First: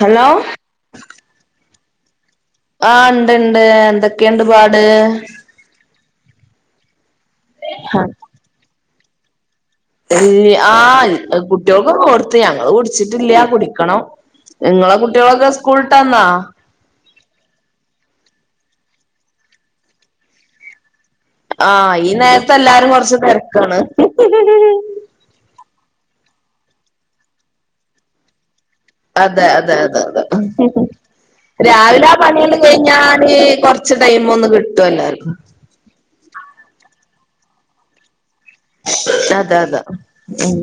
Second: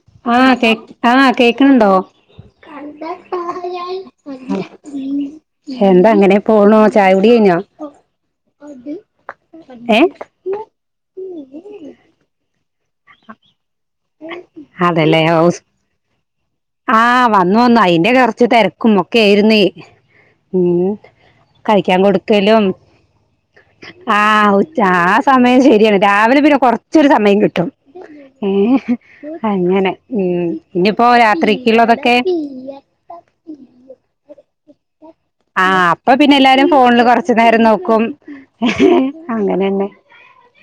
Hello ആ കേ ആ. കേക്ക്ണ് ഇണ്ടോ ആഹ്. ഇണ്ട്ണ്ട് എന്തൊക്കെ ഇണ്ട് പാട് എന്താ അങ്ങനെ പോണോ ചായൊടി. കൈഞ്ഞോ ആഹ് കുട്ട്യോകൊക്കെ കൊട്ത്ത് ഞങ്ങള് കുടി ച്ചിട്ടില്ല കുടിക്കണം നിങ്ങളെ അതല്ലേ കുട്ട്യോളൊക്കെ ഹൗസ് സ്കൂൾട്ടന്നാ ആഹ് വന്നു വന്നു അയിന്റെ കൊറച്ച് തെരക്കും ഒകെര്ന്നേ മ്മ് ആഹ് കഴിക്കാൻ ഈ നേരത്തെ കൊടുക്കലും എല്ലാരും കൊറച്ച് തിരക്കാണ് ആഹ് ഉച്ചാ ആ സമയം ചെയ് രാവിലെ പിന്നെ കൊറചൊരു സമയം കിട്ടും ഏഹ് അതെ അതെ അങ്ങനെ. അതെ അതെ ഉം ഇഞ്ഞ്പ്പോ. രാത്രി രാവിലെ. ആഹ്, പണിയൊന്ന് കഴിഞ്ഞാല് കൊറ്ച്ച് ടൈം ഒന്ന് കിട്ടും എല്ലാർക്കും ആഹ് അപ്പ പിന്നെ എല്ലാരും ഫോണില് കൊർച്ച നേരം നോക്കും ഹ് ഹ് അതെ അതെ അങ്ങനെന്നെ ഉം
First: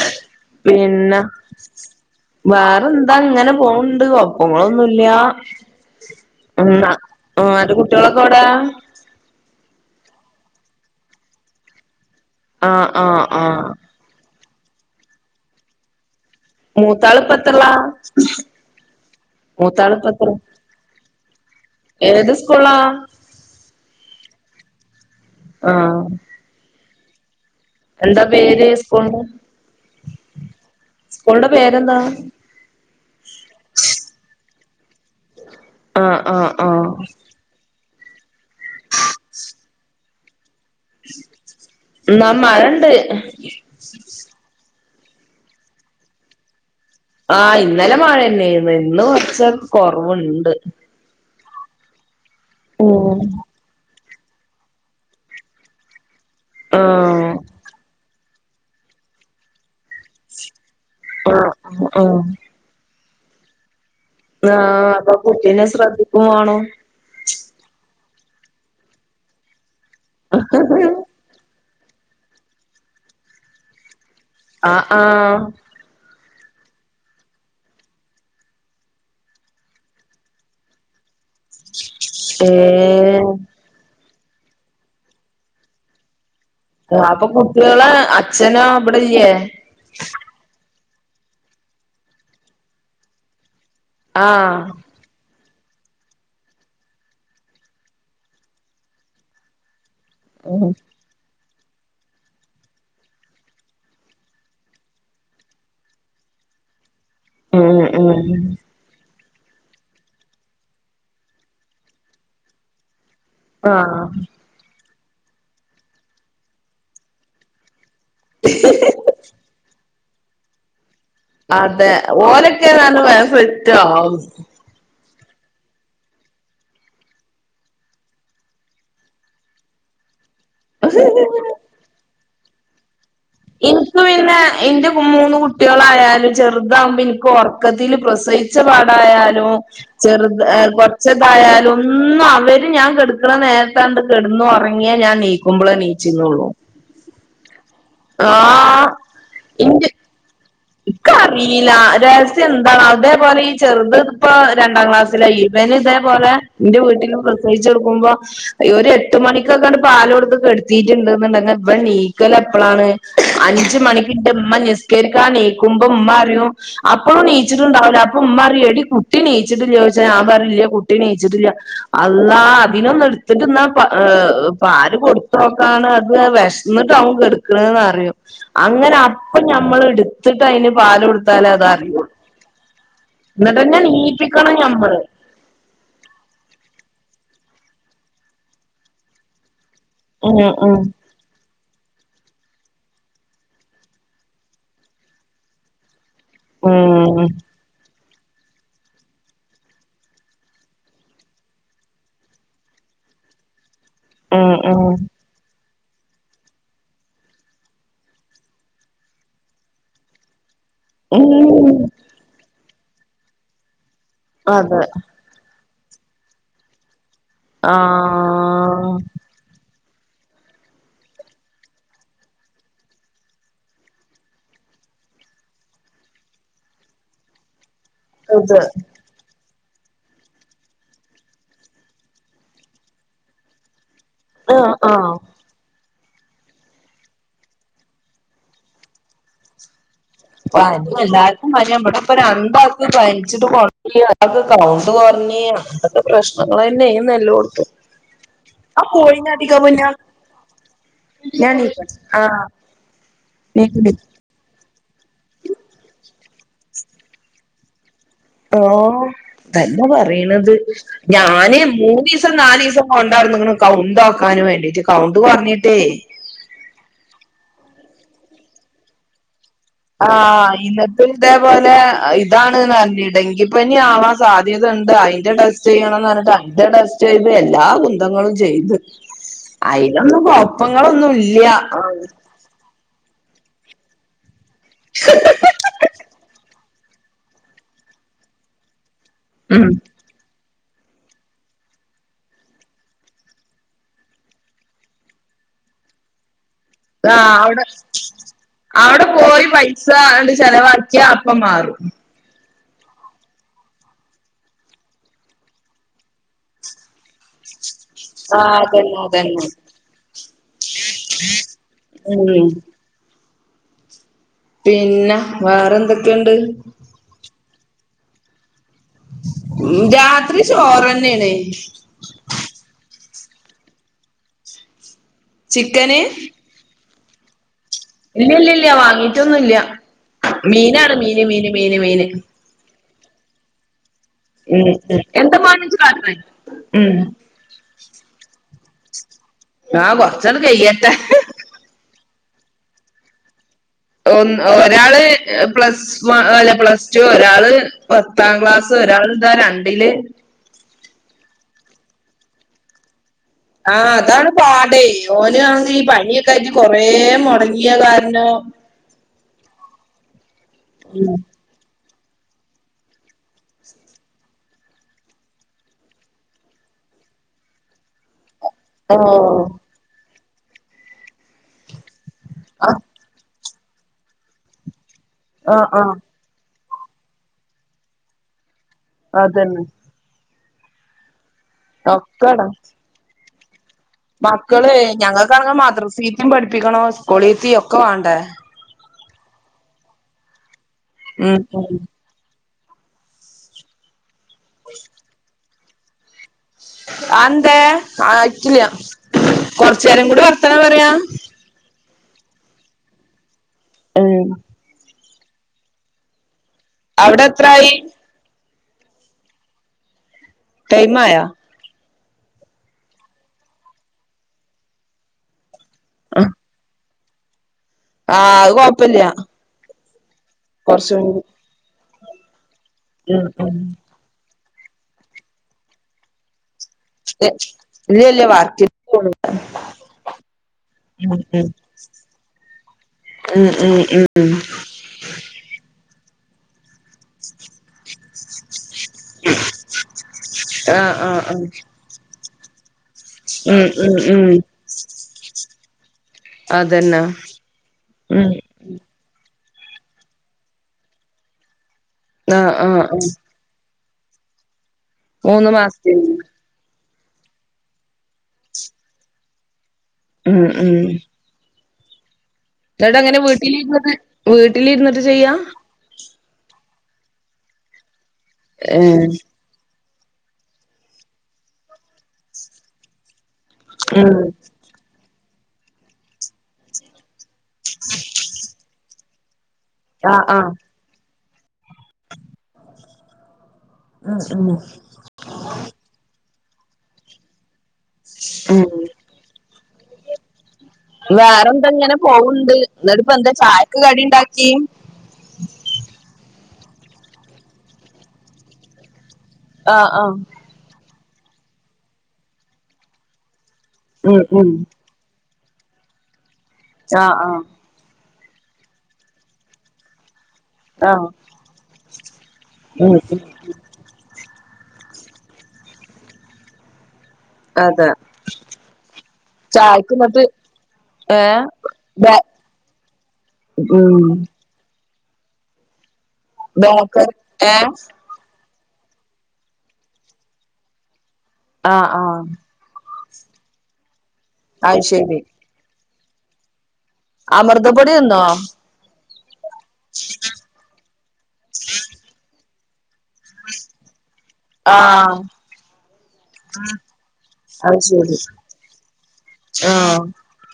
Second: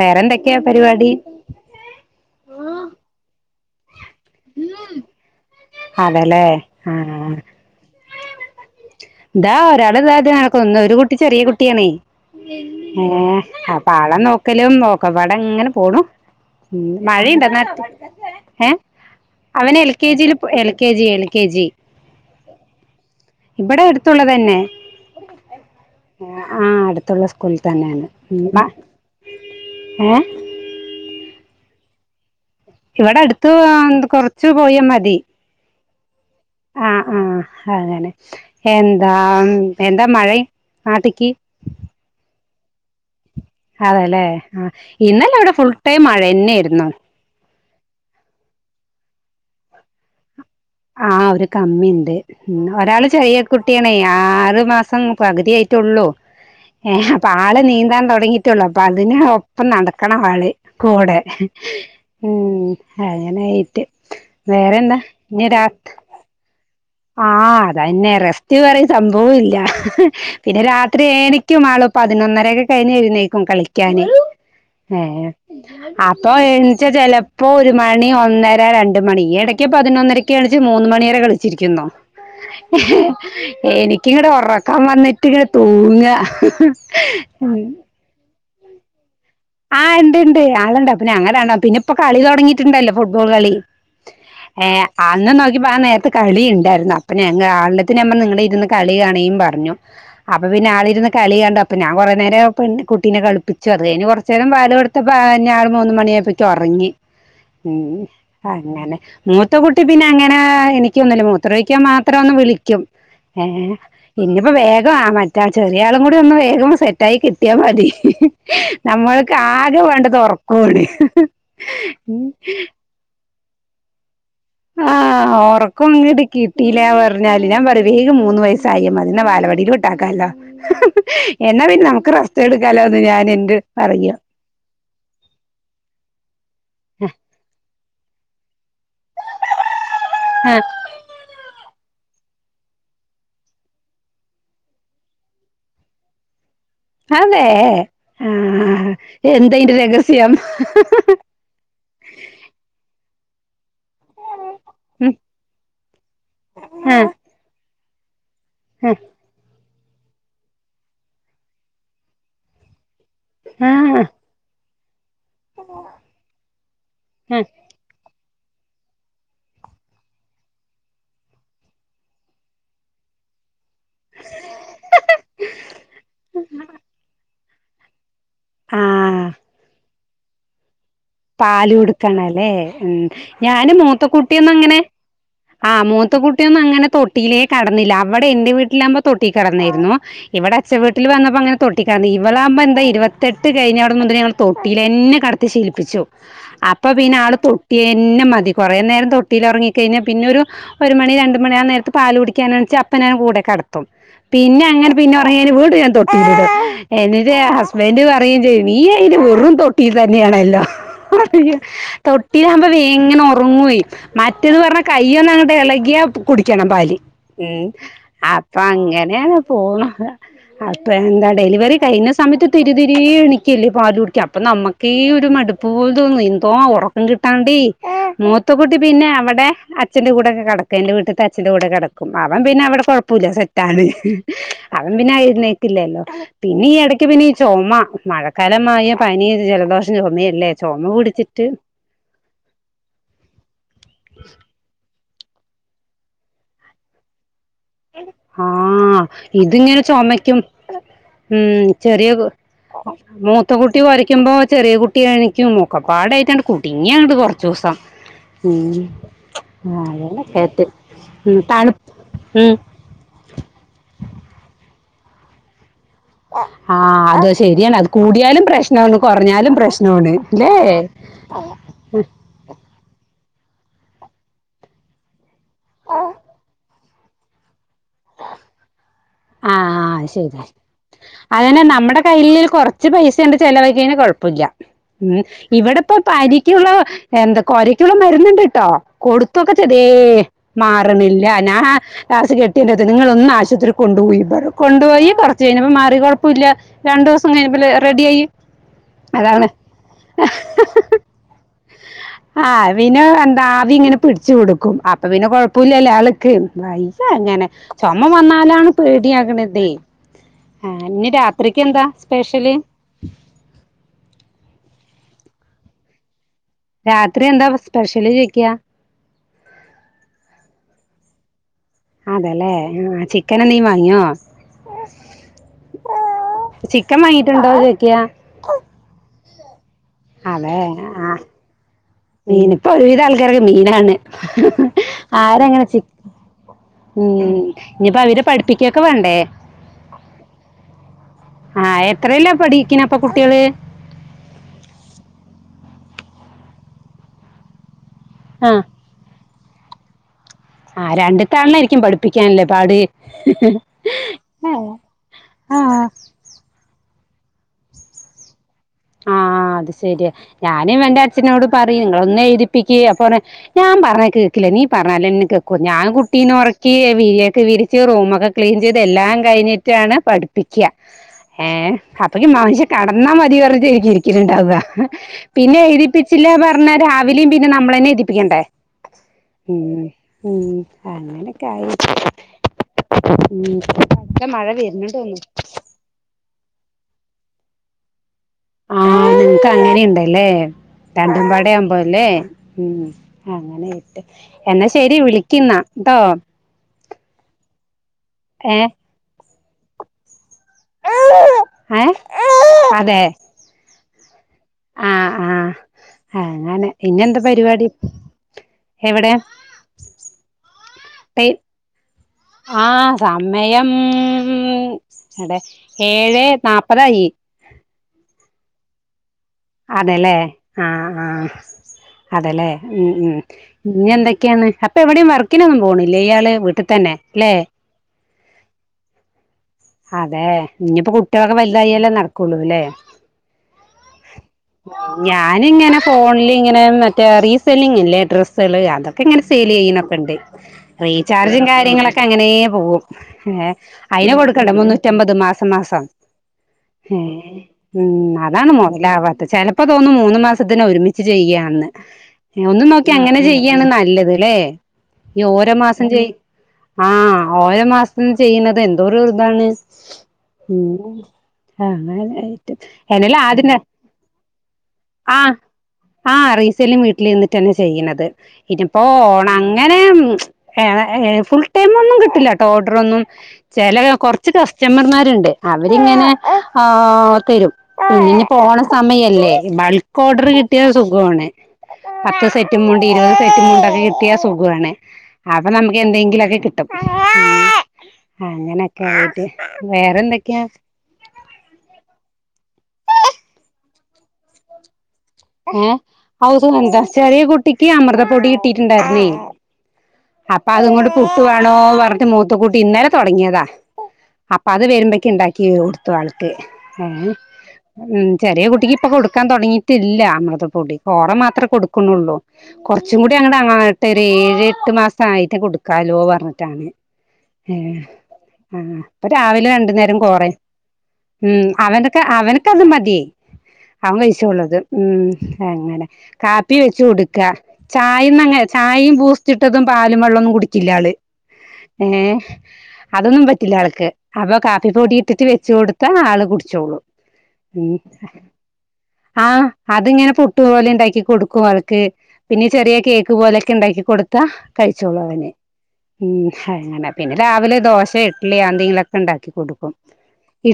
വേറെന്തെക്കെ പരിപാടി വേറെന്ത ഇങ്ങനെ പോഹ്ണ്ട് കൊപ്പ ങ്ങളൊന്നുല്ല്യ അതെല്ലേ ഹന്നാ ആ ആ ഹ പ ഓന്റെ കുട്ട്യോളൊക്കെ. ഓടേ ഇതാ ഒരാള് ദാദ്യ. നടക്ക. ഒന്ന്. ഒരു കുട്ടി ചെറ്യേ. കുട്ട്യാണേ ആഹ് ഏപ് ആഹ് ആഹ് ഹേ. പ്പാള നോക്കലും. നോക്കപ്പാട ങ്ങനെ. പോണു ഉ [unintelligible] മഴിണ്ടാന്..... മൂത്താളിപ്പത്രല്ല ചത് ഏ ത്ന്. ന്നേർത് അവൻ... എൽ. കെ. മൂത്താളിപ്പത്ര ജിൽ. L. K. G. L. K. G. ഏത് സ്കൂളാ ഇബെടെടു അടുത്തുള്ളതന്നെ. ആഹ് ആഹ്. അടുത്തുള്ള സ് കൂൾ തന്നേണ്. എന്താ മ്മ. പേര് സ്കൂളിന്റെ ഏഹ് കുള്ന്റെ. പേരെന്താ ക്കപോയാ. മതി. ആഹ് ആഹ് ആഹ് ആഹ് അതെനെ എന്താൺ. എന്താ മഴഴിം ആട്ടിക്ക്. എന്നാ മഴണ്ട് അതേലെ. ആഹ് ഇന്നലവടെ. Full time. മഴന്നേര്ന്നു ആഹ് ഇന്നലെ മഴന്നേര്ന്ന്ഇന്ന് കൊറ്ച് കൊറവ്ണ്ട് ആഹ് ഒര് കമ്മിണ്ട്. ഉം ഒരാള് ചെറിയ കുട്ടിയാണെ ആറ് മാസം പകുതിയായിട്ടൊള്ളൂ. ഏഹ് ആഹ് അപ്പാള് നീന്താൻ തൊടങ്ങി [unintelligible] അപ്പൊ അതിന് ഒപ്പം നടക്കണ ആള് കൂടെ ആഹ് ആഹ് ഉം അങ്ങനെ ആയിട്ട് ആ അപ്പൊ കുട്ടിനെ ശ്രദ്ധിക്കും വാണം ആ അതന്നെ റെസ്റ്റ് പറിം സംഭവം ഇല്ല പിന്നെ രാത്രി ഏനിയ്ക്കും ആളും പതിനൊന്നരേകെ കഴിഞ്ഞ് എഴുന്നേക്കും കളിക്കാന് ആഹ് ഹേ ആഹ് അ പ്പോൾ എൺച്ചാ ചെലപ്പോ ഒരു മണി ഒന്നര രണ്ട് മണി എടയ്ക്ക് പതിനൊന്നരക്ക് എണിച്ച് മൂന്ന് മണി വരെ കളിച്ച് ഏഹ് [unintelligible] എനി ക്ക്ങ്ങട്ട് ഒറക്കം വന്നിട്ട് ഇങ്ങ് തൂങ്ങ ആ അപ്പൊ കുട്ടികളെ അച്ഛനോ ഇബടെല്ലേ ആഹ് ഇണ്ട് ഇണ്ട് ആള്ണ്ട് അപ്പോ ഞങ്ങൾ രണ്ടാ [unintelligible] പിന്നെ ഇപ്പോ കളി തുടങ്ങിട്ടുണ്ടല്ലോ ഫുട്ബോൾ കളി ആഹ് ഏ അന്ന നോ [unintelligible] നേരത്ത് കളി ഇണ്ടാര്ന്നോ അപ്പ ഞങ്ങ [unintelligible] ഇര്ന്ന് കളി കാണീം പറഞ്ഞു അപ്പൊ ഉം പിന്നെ ആളിരുന്ന് കളി കണ്ട പ്പൊ ഞാൻ കൊറേനേരം [unintelligible] കുട്ടീനെ കളിപ്പിച്ചു അത് കഴിഞ്ഞ് കൊ ചേരം പാല് കൊടുത്തപ്പോ [unintelligible] മൂന്ന് മണിയാ പ്പെക്കും ഉറങ്ങി ഉം അങ്ങനെ മൂത്ത കുട്ടി പിന്നെ അങ്ങനെ എനിക്ക ന്നുല്ല മൂത്രൊഴിക്കാൻ മാത്രമൊന്ന് വിളിക്കും ഏ ആഹ് ഇഞ്ഞിപ്പോ വേ [unintelligible] ആ മറ്റാ ചെറിയ ആളും കൂടി ഒന്ന് വേഗം സെറ്റായി കിട്ടിയാ മതി നമ്മൾക്ക് ആകെ വേണ്ടത് ഒറക്ക [unintelligible] ണെ അതെ ഓലെക്കെ ന്ന റഞ്ഞ വേഗം സെറ്റാകും ആഹ് ഒറക്കം ഇങ്ങട്ട് കിട്ടീല പറഞ്ഞാല് ഞാൻ പറവേഗം മൂന്ന് വയസ്സായി മതി ന്ന വാല വടിയിലോട്ടാക്കല്ലാ എന്നാ പിന്നെ നമുക്ക് റസ്റ്റ് എടുക്കാലോ ന്റെ ഇൻക്ക് പറയ പിന്നെ എന്റെ മൂന്ന് കുട്ടിയാളായാലും ചെർതാകുമ്പോ ഇൻക്ക് ഒറക്കത്തിൽ പ്രസ [unintelligible] പാടായാലും ചെർത് ആഹ് കൊർചൊക്കായാലും [unintelligible] അവര് ഞാൻ കെടക്ക്ണ നേരത്തണ്ട് കെടന്നു ഒറങ്ങിയ ഞാൻ നീക്കുമ്പളേ നീച്ച്ന്ള്ളു അതെ ആ എന്തയ്ന്റെ രഹസ്യം ഇക്ക അറിയില്ല രഹസ്യം എന്താ അതേപോലെ ചെർത് ഇപ്പോ രണ്ടാം ക്ലാസ്സില ഇവന് ഇതേപോലെ ഇന്റെ വീട്ടിൽ ആഹ് പ്രസവിച്ചടക്കുമ്പോ ഒരു ആഹ് എട്ട് മണിക്കൊക്കെണ്ട് പാല് കൊടുത്ത് കേടത്തീറ്റ്ണ്ട്ന്ന്ണ്ടെങ്കി ഇവൻ നീക്കല് എപ്പളാണ് അഞ്ച് ആഹ് മണിക്കിന്റെമ്മ നിസ്കരിക്കാന് ക്കുമ്പോ ഉമ്മറിയും അപ്പോ നീ ആഹ് ച്ചിട്ട്ണ്ടാവ് ല്ല ഉമ്മറിയു എടി കുട്ടി നീച്ചിട്ടില്ലോച്ച ഞാൻ പറയു ല്ല കുട്ടി നീച്ച്ട്ടില്ല അള്ളാ അതിനൊന്നും [unintelligible] പാല് കൊടുത്തോക്കാണ് അത് വെശ്ന്നിട്ടാവു കെടക്കണ് ന്നറിയും അങ്ങനെ ആഹ് അപ്പൊ ഞമ്മൾ എടുത്തിട്ട് അയിന് പാല് കൊടുക്കണല്ലേ ഉം ഞാന് എന്നിട്ടന്നെ നീപ്പിക്കണം മൂത്തക്കുട്ടിന്നങ്ങനെ ഞമ്മള് ആ മൂത്ത കുട്ടിയൊന്നും അങ്ങനെ തൊട്ടിലേ കടന്നില്ല അവടെ എന്റെ വീട്ടിലാവുമ്പോ തൊട്ടി കടന്നിയിരുന്നു ഉം ഇവിടെ ഉം അച്ച വീട്ടിൽ വന്നപ്പോ അങ്ങനെ തൊ ട്ടിക്കാന്ന് ഇവളാവ്മ്പോ എന്ത ഇരുവെത്തട്ട് കഴിഞ്ഞോടം മുതലേ [unintelligible] തൊട്ടിലെന്നെ കടത്തി ശീലിപ്പിച്ചു അപ്പൊ പിന്നെ ഉം ആള് തൊട്ടിയ ന്നെ മതി കൊറേ നേരം തൊട്ടിൽ ഒറങ്ങി കഴിഞ്ഞ പിന്നെ ഒരു ഒരു മണി രണ്ട് മണി ആ നേരത്ത് പാല് കുടിക്ക്യാനനീച്ച അപ്പ നെ കൂടെ കടത്തും പിന്നെ അങ്ങനെ ഉം പിന്നെ ഒറ [unintelligible] തൊട്ടിലിടും എന്നിട്ട് ഹസ്ബൻഡ് പറയു ചെയ്യും നീ അയിനെ വെറും തൊട്ടി തന്നെയാണല്ലോ ഉം ഉം തൊട്ടിലാകുമ്പോ വേങ്ങനെ ഒറങ്ങുവയ് മറ്റേത് അതെ പറഞ്ഞ കയ്യ് ഒന്നങ്ങട്ട് എളകി [unintelligible] കുടിക്കണം പാല് ഉം അപ്പൊ ആഹ് അങ്ങനെയങ്ങ് പോണ്. അപ്പൊ എന്താ ഡെലിവറി കഴിഞ്ഞ സമയത്ത് തിരിതിരീ എണിക്കല്ലേ പാലു ട്ക്കാ അപ്പൊ നമ്മക്ക് ഇ ഈ ഒരു മടുപ്പ് പോല തോന്നൊയ് എന്തോ ഒറക്കം കിട്ടാണ്ടി ഇത് മൂത്തക്കുട്ടി പിന്നെ അവടെ അച്ഛന്റെ കൂടൊക്കെ കെടക്കേ എന്റെ വീട്ട്ത്തെ അച്ഛന്റെ കൂടെ കെടക്കും അവൻ പിന്നെ അവടെ കൊഴപ്പോല്ല സെറ്റാണ്. ആഹ് അവൻ ആഹ് പിന്നെ എഴുന്നേക്കില്ലല്ലോ. പിന്നെ ഈ എടക്ക് പിന്നെ ഈ ചൊമ മഴക്കാലമായ പനി, ജലദോഷം [unintelligible] [unintelligible] പിടിച്ചിട്ട് എല്ലാവർക്കും പനിയ ഇവിടെപ്പം രണ്ടാൾക്കും പനിച്ചിട്ട് കൊഴപ്പയില്ല. ത്ത് കൊറഞ്ഞി ഇപ്പത്തെ പ്രശ്നങ്ങൾ തന്നേയിരുന്നു എല്ലോട ആഹ് പോയി ഇതിങ്ങനെ ഞാൻ ചൊമയ്ക്കും. ഞാൻ ഉം നീക്കട്ടെ ചെറിയ കു ആഹ് മൂത്ത കുട്ടി നീക്ക് നീ കൊരയ്ക്കുമ്പോ ചെറിയ കുട്ടി ട്ടി എണിക്കും മുക്കപ്പാടായിട്ടാണ്ട് കുടുങ്ങിയങ്ങട് കൊറച്ച് ദിവസം. ഓ തന്നെ പറയണത് അങ്ങനൊക്കായിട്ട് ഉം ഞാന് തണു മൂന്നീസം ഉം നാലീസം. ക്കോണ്ടായിരുന്നു [unintelligible] കൗണ്ട് നോക്കാന് വേണ്ടിട്ട് കൗണ്ട് കുറഞ്ഞിട്ട് ആഹ് അതോ ശരിയാണ് അത് കൂടിയാലും പ്രശ്നം ഒന്ന് കുറഞ്ഞാലും പ്രശ് ആഹ് ഇന്നത്തെ ഇതേ പോലെ ഇതാണ്ന്ന് പറഞ്ഞ് ഡെങ്കിപ്പനി ആവാൻ സാധ്യത ഉണ്ട് അയിന്റെ ടെസ്റ്റ് ചെയ്യണം എന്ന് പറഞ്ഞിട്ട് അതിന്റെ ടെസ്റ്റ് ചെയ്ത് എല്ലാ കുന്ത ങ്ങളും ചെയ്ത്‌. ആഹ് ശരി ആയി ഇല്ല അങ്ങനെ നമ്മുടെ കൈയില് കൊറ ച്ച് പൈസങ്ങട് ചെലവായി കഴിഞ്ഞ കുഴപ്പില്ല ഇവിടെ പ്പോ പരി യുള്ള എന്താ കൊരക്കുള്ള മരുന്നുണ്ട് ട്ടോ കൊടുത്തൊക്കെ ഉം ചെതേ മാറണില്ല ഞാൻ ലാസ്റ്റ് കെട്ടിയോന്റെ അടുത്ത് നിങ്ങൾ ഒന്ന് ആശുപത്രി കൊണ്ടു പോയി ഇ കൊണ്ടു പോയി കൊറച്ച് കഴിഞ്ഞപ്പ മാറി കൊഴപ്പമില്ല രണ്ടു ദിവസം ആഹ് കഴിഞ്ഞപ്പ അവിടെ റെഡി ആയി. അവിടെ പോയി പൈസണ്ട് ചെലവാക്കിയാ അപ്പ മാറും. ആഹ് പിന്നെ എന്താ ആവി ഇങ്ങനെ പിടിച്ചു കൊടുക്കും അപ്പോ പിന്നെ കൊഴപ്പില്ലല്ലേ ആൾക്ക്. ശങ്ങനെ ചുമ ആഹ് വന്നാലാണ് അതന്നെ അതന്നെ പേടിയാകണതേ. ആഹ് ഇനി രാത്രിക്ക് എന്താ ഉം സ്പെഷ്യല്? പിന്നെ വേറെ എന്തൊക്കെയുണ്ട്? രാത്രി എന്താ സ്പെഷ്യൽ ചോദിക്കുവ? രാത്രി ചോറന്നെണ്. വേറെ എന്തേം വാങ്ങിയോ? ചിക്കന് ചിക്കൻ വാങ്ങിയിട്ടുണ്ട് അത് ഇല്ല ഇല്ല ഇല്ല വാങ്ങീട്ടൊന്നുമില്ല അതെ മീനാണ് മീന് മീന് മീന് മീന്. ല ആൾക്കാർക്ക് മീനാണ് ഉം ഉം എന്താ ആരങ്ങനെ മോനെ ചി ഇജ്ജ് കാട്ട്ണേ ഉം ഇനിപ്പോ അവരെ പഠിപ്പി ഇയാക്ക് വാണ്ടേ? ആഹ് കോർച്ചട്ട് കഴിയട്ടെ ആഹ് എത്രലാ പഠിക്ണ പ്പൊ കുട്ട്യാള്? ഒൻ ഒരാള് പ്ലസ് വ പ്ലസ് ടു ഒരാള് പത്താം ആഹ് ക്ലാസ്സ്, ഒരാള് ഇതാ രണ്ട്ല് ആഹ് രണ്ട്ത്തെ ആളിനെയായിരിക്കും പഠിപ്പിക്കാനല്ലേ പാട് ആഹ് അതാണ് പാടെയ് ഓന് ഈ ആഹ് പനിക്കെ ആയിട്ട് കൊറെ മോടങ്ങിയ കാരണം ആഹ് അത് ശെരിയ ഞാന് ഇവന്റെ ഉം അച്ഛനോട് പറയും ഒന്നെ എഴുതിപ്പിക്കി അപ്പ പർഞ് ഞാൻ പറഞ്ഞ കേക്കില്ല നീ പറ എന്നാലെ കേക്കൂ ഞാൻ കുട്ടീനെ ഉറക്കി വിരിയൊക്കെ വിരിച്ച് റൂമൊക്കെ ക്ലീൻ ചെയ്ത് ഓ എല്ലാം കഴിഞ്ഞിട്ടാണ് പഠിപ്പിക്ക്യ ഏഹ് അപ്പക്ക് ഈ മനുഷ്യ ആഹ് കടന്നാ മതി പറഞ്ഞായിരിക്കും ഇരിക്കല്ണ്ടാവ പിന്നെ ആഹ് ആഹ് എഴുതിപ്പിച്ചില്ല പർ ർനാ രാവിലിം പിന്നെ നമ്മളന്നെ എഴുതിപ്പിക്കണ്ടേ അതന്നെ ഉം ഉം അങ്ങനെ [inaudible] മക്കളെ ഞങ്ങൾക്കാണെങ്കി മദ്രസീതിം പഠിപ്പിക്കണം സ്കൂളിതിം ഒക്കെ വാണ്ടേ ആഹ് നിങ്ങക്ക് അങ്ങനെണ്ടല്ലേ രണ്ട് ഉം ഉം പാടെവുമ്പോ ലെ ഉം അങ്ങനെ ഇട്ട് എന്നാ ശെരി വിളിക്ന്നാ ട്ടോ അന്തേ ഏ ആയിട്ടില്ല കൊർചേരം കൂടി വർത്താനം പറയാ ഏഹ് അതെ ഏഹ് ആഹ് ആഹ് ആഹ് അങ്ങനെ ഇഞ്ഞെന്താ അവിടെ പരിപാടി എത്രായി എവിടെയാ ടൈമായ ആ സമയം...... അടെ ഏഴെ നാപ്പത് ആയി ആഹ് അത് കൊഴപ്പില്യ അതെല്ലേ ആ ആ അതല്ലേ മ്മ് മ്മ് ഉം ഉം ഇനി എന്തൊക്കെയാണ് അപ്പൊ എവിടെയും വർക്കിനൊന്നും പോണില്ല ഇയാള് വീട്ട് [unintelligible] വർക്കിനൊന്നും [unintelligible] അതെ ഇനിപ്പോ കുട്ടികളൊക്കെ വല്ലതയാലേ നടക്കുള്ളൂല്ലേ ഉം ഉം ഉം ഞാനിങ്ങനെ ഫോണില് ഇങ്ങനെ മറ്റേ റീസെല്ലിങ്ല്ലേ ഡ്രെസ്സുകള് അതൊക്കെ ക്കെ ഇങ്ങനെ സെയിൽ ചെയ്യണപ്പത്തെ ആഹ് ആഹ് ആഹ് റീചാർജും കാര്യങ്ങളൊക്കെ അങ്ങനേ പോകും ഏ ഉം ഉം അയിനെ ഉം കൊടുക്കണ്ട മുന്നൂറ്റി അമ്പത് മാസം മാസം അതന്നെ ഉം അതാണ് മൊതലാവാത്ത ചിലപ്പോ തോന്നും മൂന്നു മാസത്തിന ഒരുമിച്ച് ചെയ്യുകയാന്ന് ആഹ് ഒന്നും ആഹ് നോക്കിയാ ആഹ് അങ്ങനെ ചെയ്യുകയാണ് നല്ലത് അതല്ലേ ഈ മൂന്ന് ഓരോ മാസം മാസത്തിന് ചെയയി ആഹ ഓരോ മാസത്തിന്ന് ചെയ്യണുന്നത് എന്തോ ഒരു ഇതാണ് ഉം ഉം ആ അങ്ങനെന്നെ എവിടാ എങ്ങനെ വീട്ടിലിരുന്നിട്ട് വീട്ടിലിരുന്നിട്ട് ചെയ്യാ ആ റിസെല്ലിങ് വീട്ടിൽഇരുന്നിട്ടന്നെ ചെയ്യണുന്നത് ഇന്നപ്പോ ഏഹ് ഓണ അങ്ങനെ ഏ ഏ ഫുൾ ടൈം ഒന്നും കിട്ടില്ല കേട്ടോ ഓർഡർ ഒന്നും ചില ഉം കുറച്ച് കസ്റ്റമർമാരുണ്ട് അവരിങ്ങനെ ആ തരും ഇനി പോണ സമയല്ലേ ബൾക്ക് ആഹ് ഓർഡർ ആഹ് കിട്ടിയത് സുഖമാണ് പത്ത് സെറ്റും മുണ്ട് ഇരുപത് സെറ്റും മുണ്ട് കിട്ടിയ ഉം ഉം സുഖമാണ് അപ്പൊ നമുക്ക് എന്തെങ്കിലൊക്കെ കിട്ടും ഉം അങ്ങനൊക്കെ ആയിട്ട് വേറെന്തൊക്കെയാ വേറെ എന്താ ഇങ്ങനെ പോവുണ്ട് എന്നിട്ട് ഇപ്പ എന്താ ചായക്ക് കടി ഉണ്ടാക്കിയും ഏ ഔസ എന്താ ചെറിയ കുട്ടിക്ക് അമൃതപ്പൊടി കിട്ടിട്ടുണ്ടായിരുന്നേ ആ ആ പുട്ട് വേണോ പറഞ്ഞട്ട മൂത്തക്കൂട്ടി ഇന്നലെ തുടങ്ങിയതാ ഉം അപ്പ ഉം അത് വരുമ്പോക്ക ഉണ്ടാക്കി കൊടുത്തു ആൾക്ക് ആഹ് ആഹ് ഉ ചെറിയ കുട്ടിക്ക് ഇപ്പൊ കൊടുക്കാൻ തൊടങ്ങീട്ട് ഇല്ല അമൃത പൊടി ആഹ് കോറ മാത്രമേ കൊടുക്കുന്നുള്ളൂ ഉം കുറച്ചും കൂടി ഉം അങ്ങട്ട അങ്ങായിട്ട് ഒരു ഏഴ് എട്ട് മാസംമായിട്ട് കൊടുക്കാലോ പറഞ്ഞിട്ടാണ് ഏഹ് അതെ ആ ഇപ്പൊ രാവിലെ രണ്ടു ചായക്ക് നേരം എന്നിട്ട് കോറയും ഏഹ് ഉം അവനക്ക് ബേ അവനക്ക് അത് മതിയേ അവൻ ഉം കഴിച്ചോളും അത് ഉം എങ്ങനെ കാപ്പി വെച്ച് ബേക്കറി കൊടുക്ക ഏഹ് ചായേന്നങ് ചായയും ബൂസ്റ്റ്‌ ഇട്ടതും പാലും വെള്ളമൊന്നും കുടിക്കില്ല ആള് ഏ ആഹ് ആഹ് അതൊന്നും പറ്റില്ല ആൾക്ക് അപ്പൊ കാപ്പി അത് പൊടി ശരി ഇട്ടിട്ട് വെച്ച കൊടുത്താ ആള് കുടിച്ചോളും അമൃതപ്പൊടി തിന്നോ ആഹ അതിങ്ങനെ പുട്ടുപോലെ ഉണ്ടാക്കി കൊടുക്കും അവൾക്ക് പിന്നെ ചെറിയ കേക്ക് ക്ക് പോലെയൊക്കെ ഉണ്ടാക്കി കൊടുത്താ കഴിച്ചോളൂ ആഹ് അവനെ ഉം അങ്ങനെ പിന്നെ രാവിലെ അത് ദോശ ശരി ഇഡ്ലി എന്തെങ്കിലുംക്കെ ഉണ്ടാക്കി കൊടുക്കും ആഹ്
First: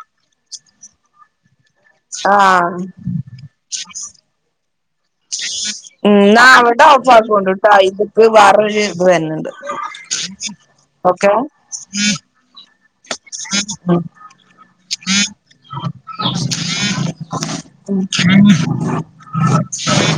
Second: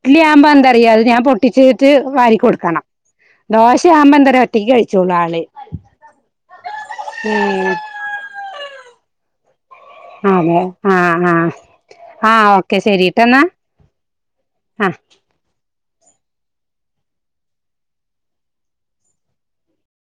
ഇഡലി ആവുമ്പോൾ എന്താ അറിയോ ഞാൻ പൊട്ടിച്ചിട്ട് വാരി കൊടുക്കണം. ആഹ് ദോശവുമ്പോ എന്താന്ന് അറിയോ ഒറ്റക്ക് കഴിച്ചു ഉന്ന അവിടെ ഓഫ്‌ ഉം ആക്കണ്ടട്ടാ ഇതക്ക് വേറരു ഇത് വരുന്നുന്നുണ്ട് അതെ ആഹ ആഹ ആ ഓ ഒക്കെ ശരിട്ടെന്നാ ഉം ആഹ് [inaudible]